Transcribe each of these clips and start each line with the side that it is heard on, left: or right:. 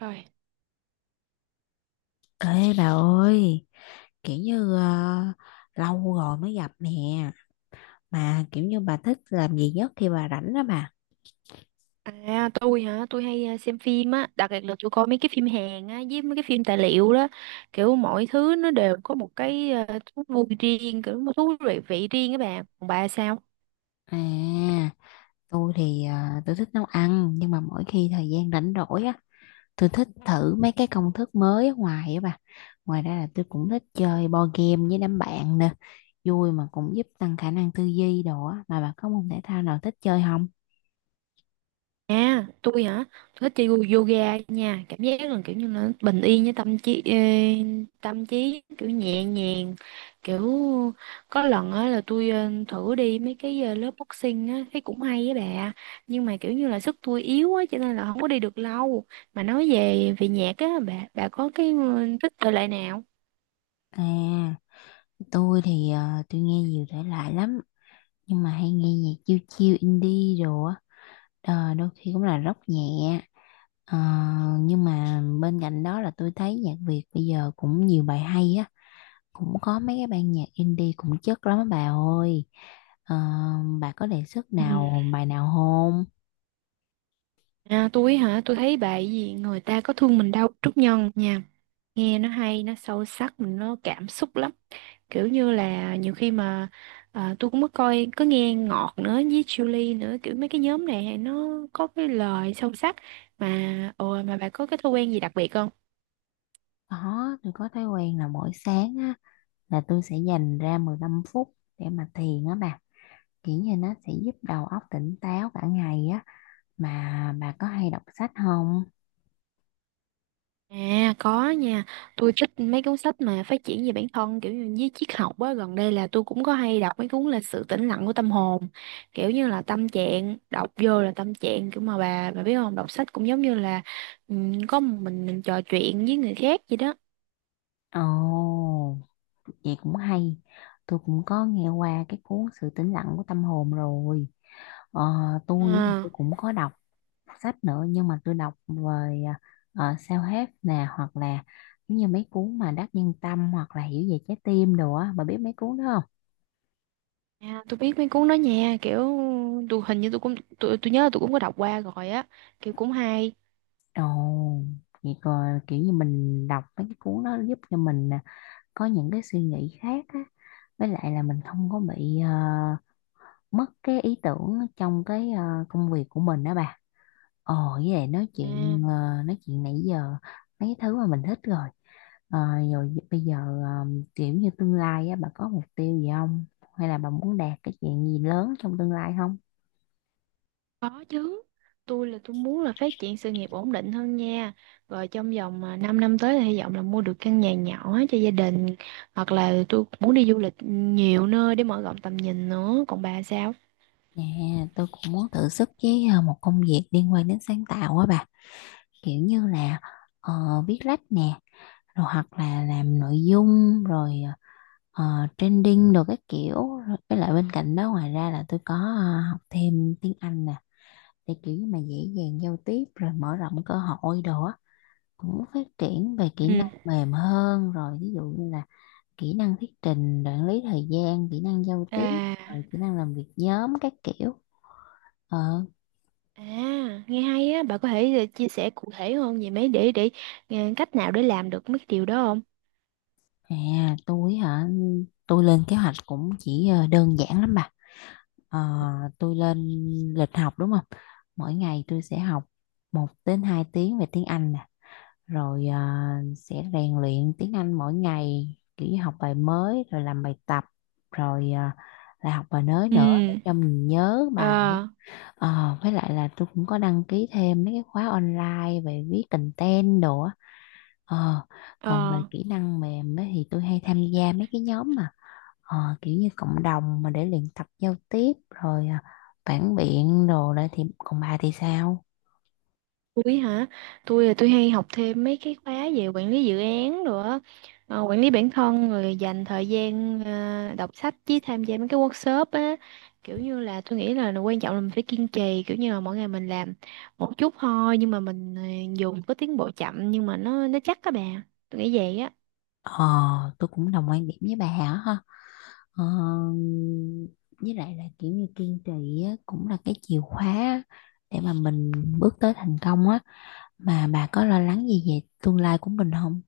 right: Rồi.
left: Ê bà ơi, kiểu như ờ, lâu rồi mới gặp nè, mà kiểu như bà thích làm gì nhất khi bà rảnh đó bà.
right: À, tôi hả? Tôi hay xem phim á, đặc biệt là tôi coi mấy cái phim Hàn á với mấy cái phim tài liệu đó, kiểu mọi thứ nó đều có một cái thú vui riêng, kiểu một thú vị vị riêng các bạn. Còn bà sao?
left: À, tôi thì ờ, tôi thích nấu ăn, nhưng mà mỗi khi thời gian rảnh rỗi á, tôi thích thử mấy cái công thức mới ở ngoài á bà. Ngoài ra là tôi cũng thích chơi board game với đám bạn nè, vui mà cũng giúp tăng khả năng tư duy đồ á, mà bà có môn thể thao nào thích chơi không?
right: À, tôi hả? Tôi thích chơi yoga nha, cảm giác là kiểu như là bình yên với tâm trí kiểu nhẹ nhàng. Kiểu có lần á là tôi thử đi mấy cái lớp boxing á, thấy cũng hay á bà. Nhưng mà kiểu như là sức tôi yếu á cho nên là không có đi được lâu. Mà nói về về nhạc á bà có cái thích thể loại nào?
left: À, tôi nghe nhiều thể loại lắm nhưng mà hay nghe nhạc chill chill indie đồ á. Ờ, đôi khi cũng là rock nhẹ. Ờ, nhưng mà bên cạnh đó là tôi thấy nhạc Việt bây giờ cũng nhiều bài hay á, cũng có mấy cái ban nhạc indie cũng chất lắm á bà ơi. Ờ, bà có đề xuất
right: Ừ.
left: nào bài nào không?
right: À, tôi hả? Tôi thấy bài gì người ta có thương mình đâu Trúc Nhân nha. Nghe nó hay, nó sâu sắc, nó cảm xúc lắm. Kiểu như là nhiều khi mà tôi cũng mới coi có nghe Ngọt nữa với Julie nữa, kiểu mấy cái nhóm này nó có cái lời sâu sắc. Mà ồ, mà bà có cái thói quen gì đặc biệt không?
left: Có, tôi có thói quen là mỗi sáng á, là tôi sẽ dành ra 15 phút để mà thiền á bà, kiểu như nó sẽ giúp đầu óc tỉnh táo cả ngày á. Mà bà có hay đọc sách không?
right: À, có nha. Tôi thích mấy cuốn sách mà phát triển về bản thân, kiểu như với triết học á. Gần đây là tôi cũng có hay đọc mấy cuốn là Sự tĩnh lặng của tâm hồn. Kiểu như là tâm trạng đọc vô là tâm trạng, kiểu mà bà biết không, đọc sách cũng giống như là, ừ, có một mình trò chuyện với người khác vậy đó.
left: Ồ, vậy cũng hay. Tôi cũng có nghe qua cái cuốn Sự tĩnh lặng của tâm hồn rồi. Ờ, tôi
right: À.
left: cũng có đọc sách nữa, nhưng mà tôi đọc về self-help nè, hoặc là giống như mấy cuốn mà Đắc Nhân Tâm hoặc là Hiểu về trái tim đồ á. Bà biết mấy cuốn đó không?
right: À, tôi biết mấy cuốn đó nha, kiểu tôi hình như tôi cũng tôi nhớ là tôi cũng có đọc qua rồi á, kiểu cũng hay.
left: Ồ, vậy còn kiểu như mình đọc mấy cái cuốn đó giúp cho mình à, có những cái suy nghĩ khác á. Với lại là mình không có bị mất cái ý tưởng trong cái công việc của mình đó bà. Ồ, với lại
right: à,
left: nói chuyện nãy giờ mấy thứ mà mình thích rồi. Ờ, Rồi bây giờ ờ, kiểu như tương lai á, bà có mục tiêu gì không? Hay là bà muốn đạt cái chuyện gì lớn trong tương lai không?
right: có chứ, tôi là tôi muốn là phát triển sự nghiệp ổn định hơn nha, rồi trong vòng 5 năm năm tới thì hy vọng là mua được căn nhà nhỏ cho gia đình, hoặc là tôi muốn đi du lịch nhiều nơi để mở rộng tầm nhìn nữa. Còn bà sao?
left: Dạ, tôi cũng muốn thử sức với một công việc liên quan đến sáng tạo á bà. Kiểu như là ờ, viết lách nè, rồi hoặc là làm nội dung, rồi trending, rồi các kiểu. Rồi với lại bên cạnh đó ngoài ra là tôi có học thêm tiếng Anh nè, để kiểu như mà dễ dàng giao tiếp rồi mở rộng cơ hội đó, cũng phát triển về kỹ
right: Ừ.
left: năng mềm hơn. Rồi ví dụ như là kỹ năng thuyết trình, quản lý thời gian, kỹ năng giao tiếp, rồi
right: À.
left: kỹ năng làm việc nhóm các kiểu. ờ
right: À, nghe hay á. Bà có thể chia sẻ cụ thể hơn về mấy để cách nào để làm được mấy cái điều đó không?
left: À, tôi hả? Tôi lên kế hoạch cũng chỉ đơn giản lắm bà. Ờ, tôi lên lịch học, đúng không, mỗi ngày tôi sẽ học 1 đến 2 tiếng về tiếng Anh nè, rồi à, sẽ rèn luyện tiếng Anh mỗi ngày kiểu như học bài mới rồi làm bài tập, rồi à, lại học bài mới nữa để
right: Ừ.
left: cho mình nhớ bài.
right: Ờ.
left: Ờ, với lại là tôi cũng có đăng ký thêm mấy cái khóa online về viết content đồ á. Ờ, còn về
right: Ờ.
left: kỹ năng mềm ấy, thì tôi hay tham gia mấy cái nhóm mà kiểu như cộng đồng mà để luyện tập giao tiếp rồi à, phản biện đồ đấy. Thì còn bà thì sao?
right: Tôi hả? Tôi là tôi hay học thêm mấy cái khóa về quản lý dự án, rồi nữa, quản lý bản thân, rồi dành thời gian đọc sách với tham gia mấy cái workshop á. Kiểu như là tôi nghĩ là quan trọng là mình phải kiên trì, kiểu như là mỗi ngày mình làm một chút thôi, nhưng mà mình dù có tiến bộ chậm nhưng mà nó chắc các bạn. Tôi nghĩ vậy á.
left: ờ tôi cũng đồng quan điểm với bà hả. Ờ, với lại là kiểu như kiên trì á, cũng là cái chìa khóa để mà mình bước tới thành công á. Mà bà có lo lắng gì về tương lai của mình không?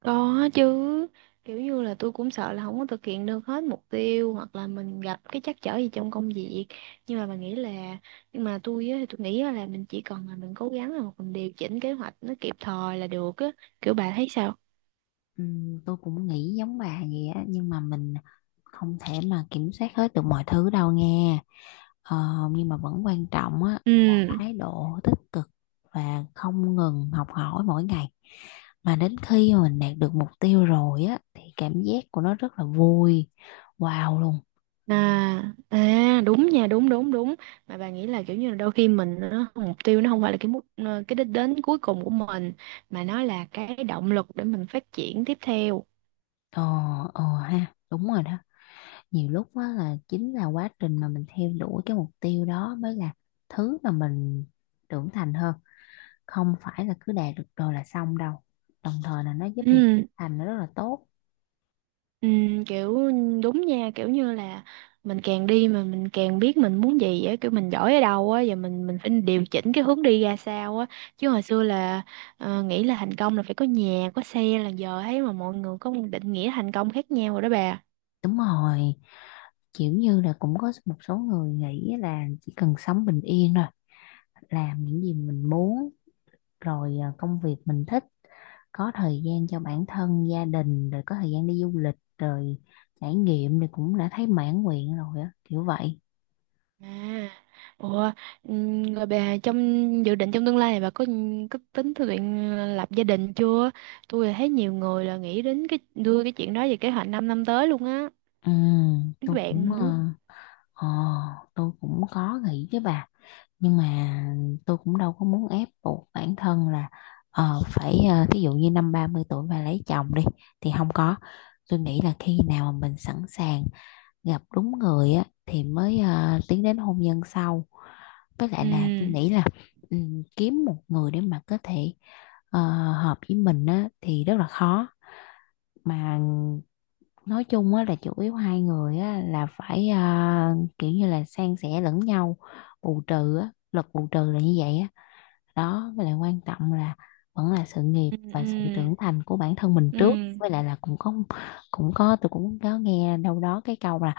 right: Có chứ, kiểu như là tôi cũng sợ là không có thực hiện được hết mục tiêu hoặc là mình gặp cái trắc trở gì trong công việc. Nhưng mà mình nghĩ là nhưng mà tôi á, thì tôi nghĩ á là mình chỉ cần là mình cố gắng là mình điều chỉnh kế hoạch nó kịp thời là được á. Kiểu bà thấy sao?
left: Tôi cũng nghĩ giống bà vậy á, nhưng mà mình không thể mà kiểm soát hết được mọi thứ đâu nghe. Ờ, nhưng mà vẫn quan trọng á,
right: Ừ.
left: thái độ tích cực và không ngừng học hỏi mỗi ngày, mà đến khi mà mình đạt được mục tiêu rồi á thì cảm giác của nó rất là vui, wow luôn.
right: À, à, đúng nha, đúng đúng đúng. Mà bà nghĩ là kiểu như là đôi khi mình nó mục tiêu nó không phải là cái đích đến cuối cùng của mình, mà nó là cái động lực để mình phát triển tiếp theo.
left: Ờ, ờ ha, đúng rồi đó. Nhiều lúc á là chính là quá trình mà mình theo đuổi cái mục tiêu đó mới là thứ mà mình trưởng thành hơn. Không phải là cứ đạt được rồi là xong đâu. Đồng thời là nó giúp mình
right: Ừ.
left: thành nó rất là tốt.
right: Ừ, kiểu đúng nha, kiểu như là mình càng đi mà mình càng biết mình muốn gì á, kiểu mình giỏi ở đâu á và mình phải điều chỉnh cái hướng đi ra sao á. Chứ hồi xưa là nghĩ là thành công là phải có nhà có xe, là giờ thấy mà mọi người có một định nghĩa thành công khác nhau rồi đó bà.
left: Đúng rồi, kiểu như là cũng có một số người nghĩ là chỉ cần sống bình yên rồi, làm những gì mình muốn, rồi à, công việc mình thích, có thời gian cho bản thân gia đình, rồi có thời gian đi du lịch rồi trải nghiệm thì cũng đã thấy mãn nguyện rồi á kiểu vậy.
right: à Ủa, rồi bà trong dự định trong tương lai này bà có tính thực hiện lập gia đình chưa? Tôi là thấy nhiều người là nghĩ đến cái đưa cái chuyện đó về kế hoạch 5 năm năm tới luôn á,
left: Ừ,
right: các
left: tôi
right: bạn
left: cũng
right: mình
left: ờ,
right: á.
left: ờ, tôi cũng có nghĩ với bà, nhưng mà tôi cũng đâu có muốn ép buộc bản thân là phải thí dụ như năm 30 tuổi mà lấy chồng đi thì không có. Tôi nghĩ là khi nào mà mình sẵn sàng gặp đúng người á thì mới tiến đến hôn nhân sau. Với lại
right: Ừ,
left: là tôi nghĩ là kiếm một người để mà có thể ờ, hợp với mình á, thì rất là khó. Mà nói chung á, là chủ yếu hai người á, là phải kiểu như là san sẻ lẫn nhau, bù trừ á, luật bù trừ là như vậy á đó. Với lại quan trọng là vẫn là sự nghiệp
right: ừ,
left: và
right: ừ,
left: sự trưởng thành của bản thân mình
right: ừ.
left: trước. Với lại là cũng có tôi cũng có nghe đâu đó cái câu là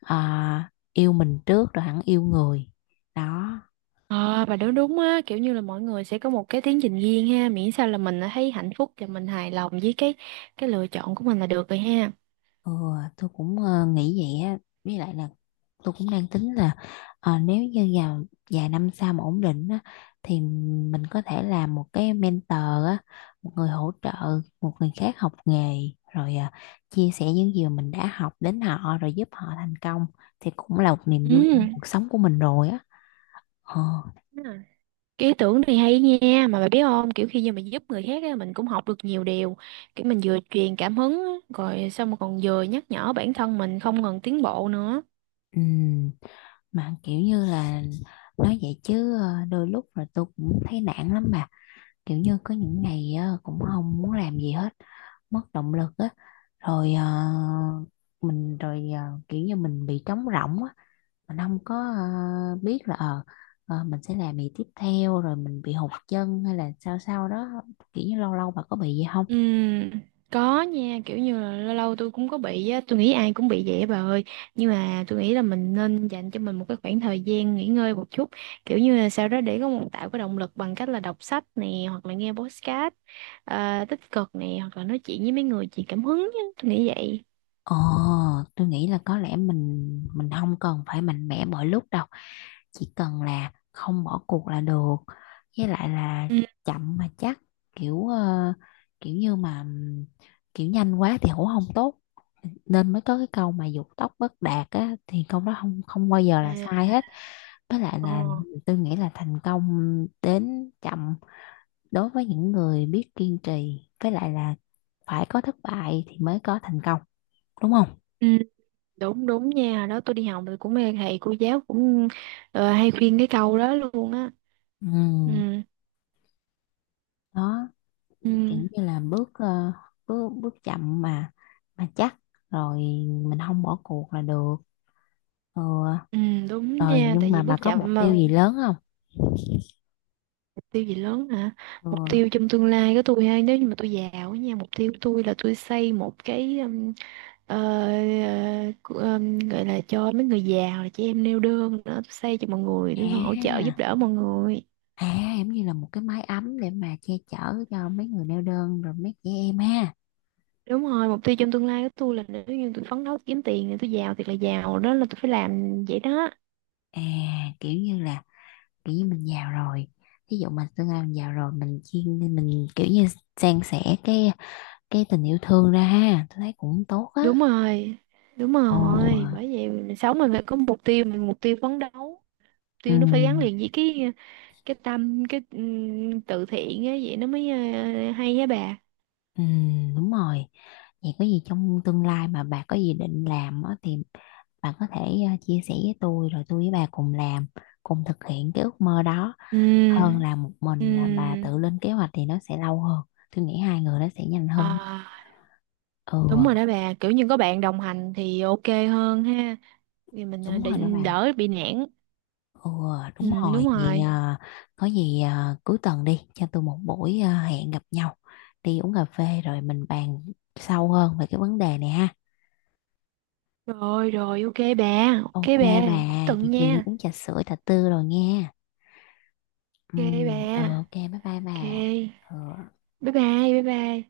left: à, yêu mình trước rồi hẳn yêu người đó.
right: Ờ bà nói đúng á, kiểu như là mọi người sẽ có một cái tiến trình riêng ha, miễn sao là mình thấy hạnh phúc và mình hài lòng với cái lựa chọn của mình là được rồi ha.
left: Ừ, nghĩ vậy á. Với lại là tôi cũng đang tính là nếu như vài năm sau mà ổn định á, thì mình có thể làm một cái mentor á, một người hỗ trợ một người khác học nghề, rồi chia sẻ những gì mà mình đã học đến họ rồi giúp họ thành công thì cũng là một niềm
right: Ừ.
left: vui trong cuộc sống của mình rồi á. ờ,
right: Đúng rồi. Cái ý tưởng này hay nha, mà bà biết không, kiểu khi mà mình giúp người khác á, mình cũng học được nhiều điều, kiểu mình vừa truyền cảm hứng á, rồi xong rồi còn vừa nhắc nhở bản thân mình không ngừng tiến bộ nữa.
left: ừm, mà kiểu như là nói vậy chứ đôi lúc là tôi cũng thấy nản lắm. Mà kiểu như có những ngày cũng không muốn làm gì hết, mất động lực á. Rồi ờ, mình rồi ờ, Kiểu như mình bị trống rỗng á, mình không có biết là mình sẽ làm gì tiếp theo, rồi mình bị hụt chân hay là sao sao đó. Kiểu như lâu lâu bà có bị gì không?
right: Ừm, có nha, kiểu như là lâu lâu tôi cũng có bị á, tôi nghĩ ai cũng bị vậy á bà ơi. Nhưng mà tôi nghĩ là mình nên dành cho mình một cái khoảng thời gian nghỉ ngơi một chút, kiểu như là sau đó để có một tạo cái động lực bằng cách là đọc sách nè hoặc là nghe podcast tích cực nè, hoặc là nói chuyện với mấy người truyền cảm hứng á, tôi nghĩ vậy.
left: Ồ, tôi nghĩ là có lẽ mình không cần phải mạnh mẽ mọi lúc đâu. Chỉ cần là không bỏ cuộc là được. Với lại là
right: Ừ.
left: chậm mà chắc, kiểu ờ, kiểu như mà kiểu nhanh quá thì cũng không tốt. Nên mới có cái câu mà dục tốc bất đạt á, thì câu đó không, không bao giờ là
right: À.
left: sai hết. Với lại
right: Ờ.
left: là tôi nghĩ là thành công đến chậm đối với những người biết kiên trì, với lại là phải có thất bại thì mới có thành công, đúng không?
right: Ừ, đúng đúng nha, hồi đó tôi đi học thì cũng mê thầy cô giáo, cũng hay khuyên cái câu đó luôn á.
left: Ừ,
right: Ừ,
left: đó, kiểu
right: ừ.
left: như là bước bước chậm mà chắc rồi, mình không bỏ cuộc là được. Ừ,
right: Ừ, đúng
left: rồi
right: nha,
left: nhưng
right: tại
left: mà
right: vì
left: bà
right: bước
left: có
right: chậm
left: mục tiêu
right: mà.
left: gì lớn không?
right: Mục tiêu gì lớn hả?
left: Ừ.
right: Mục tiêu trong tương lai của tôi ha, nếu như mà tôi giàu á nha, mục tiêu của tôi là tôi xây một cái ờ, gọi là cho mấy người giàu là chị em neo đơn nữa, tôi xây cho mọi người, để hỗ trợ
left: À,
right: giúp đỡ mọi người.
left: à giống như là một cái mái ấm để mà che chở cho mấy người neo đơn rồi mấy trẻ em ha.
right: Đúng rồi, mục tiêu trong tương lai của tôi là nếu như tôi phấn đấu kiếm tiền thì tôi giàu thiệt là giàu, đó là tôi phải làm vậy đó.
left: À, kiểu như là kiểu như mình giàu rồi, ví dụ mà tương lai mình giàu rồi mình chuyên mình kiểu như san sẻ cái tình yêu thương ra ha, tôi thấy cũng tốt á.
right: Đúng rồi. Đúng
left: Ồ.
right: rồi, bởi vậy mình sống mình phải có mục tiêu, mình mục tiêu phấn đấu.
left: Ừ.
right: Tiêu nó phải gắn liền với cái tâm, cái từ thiện á, vậy nó mới hay á bà.
left: Ừ, đúng rồi. Vậy có gì trong tương lai mà bà có gì định làm á, thì bà có thể chia sẻ với tôi rồi tôi với bà cùng làm, cùng thực hiện cái ước mơ đó. Ừ, hơn
right: Ừ,
left: là một mình là bà
right: ừ,
left: tự lên kế hoạch thì nó sẽ lâu hơn. Tôi nghĩ hai người nó sẽ nhanh hơn.
right: à,
left: Ừ,
right: đúng rồi đó bà, kiểu như có bạn đồng hành thì ok hơn ha, thì mình
left: đúng
right: để
left: rồi đó bà.
right: đỡ bị nản.
left: Ừ,
right: Ừ,
left: đúng
right: đúng
left: rồi. Vậy
right: rồi.
left: có gì cuối tuần đi, cho tôi một buổi hẹn gặp nhau, đi uống cà phê rồi mình bàn sâu hơn về cái vấn đề này ha.
right: Rồi rồi, ok bà,
left: Ok
right: ok bà,
left: bà,
right: cuối tuần
left: chị chiều đi
right: nha,
left: uống trà sữa, trà tư rồi nghe. Ừ,
right: ok bà,
left: ok bye bye
right: ok,
left: bà. Ờ.
right: bye bye. Bye bye.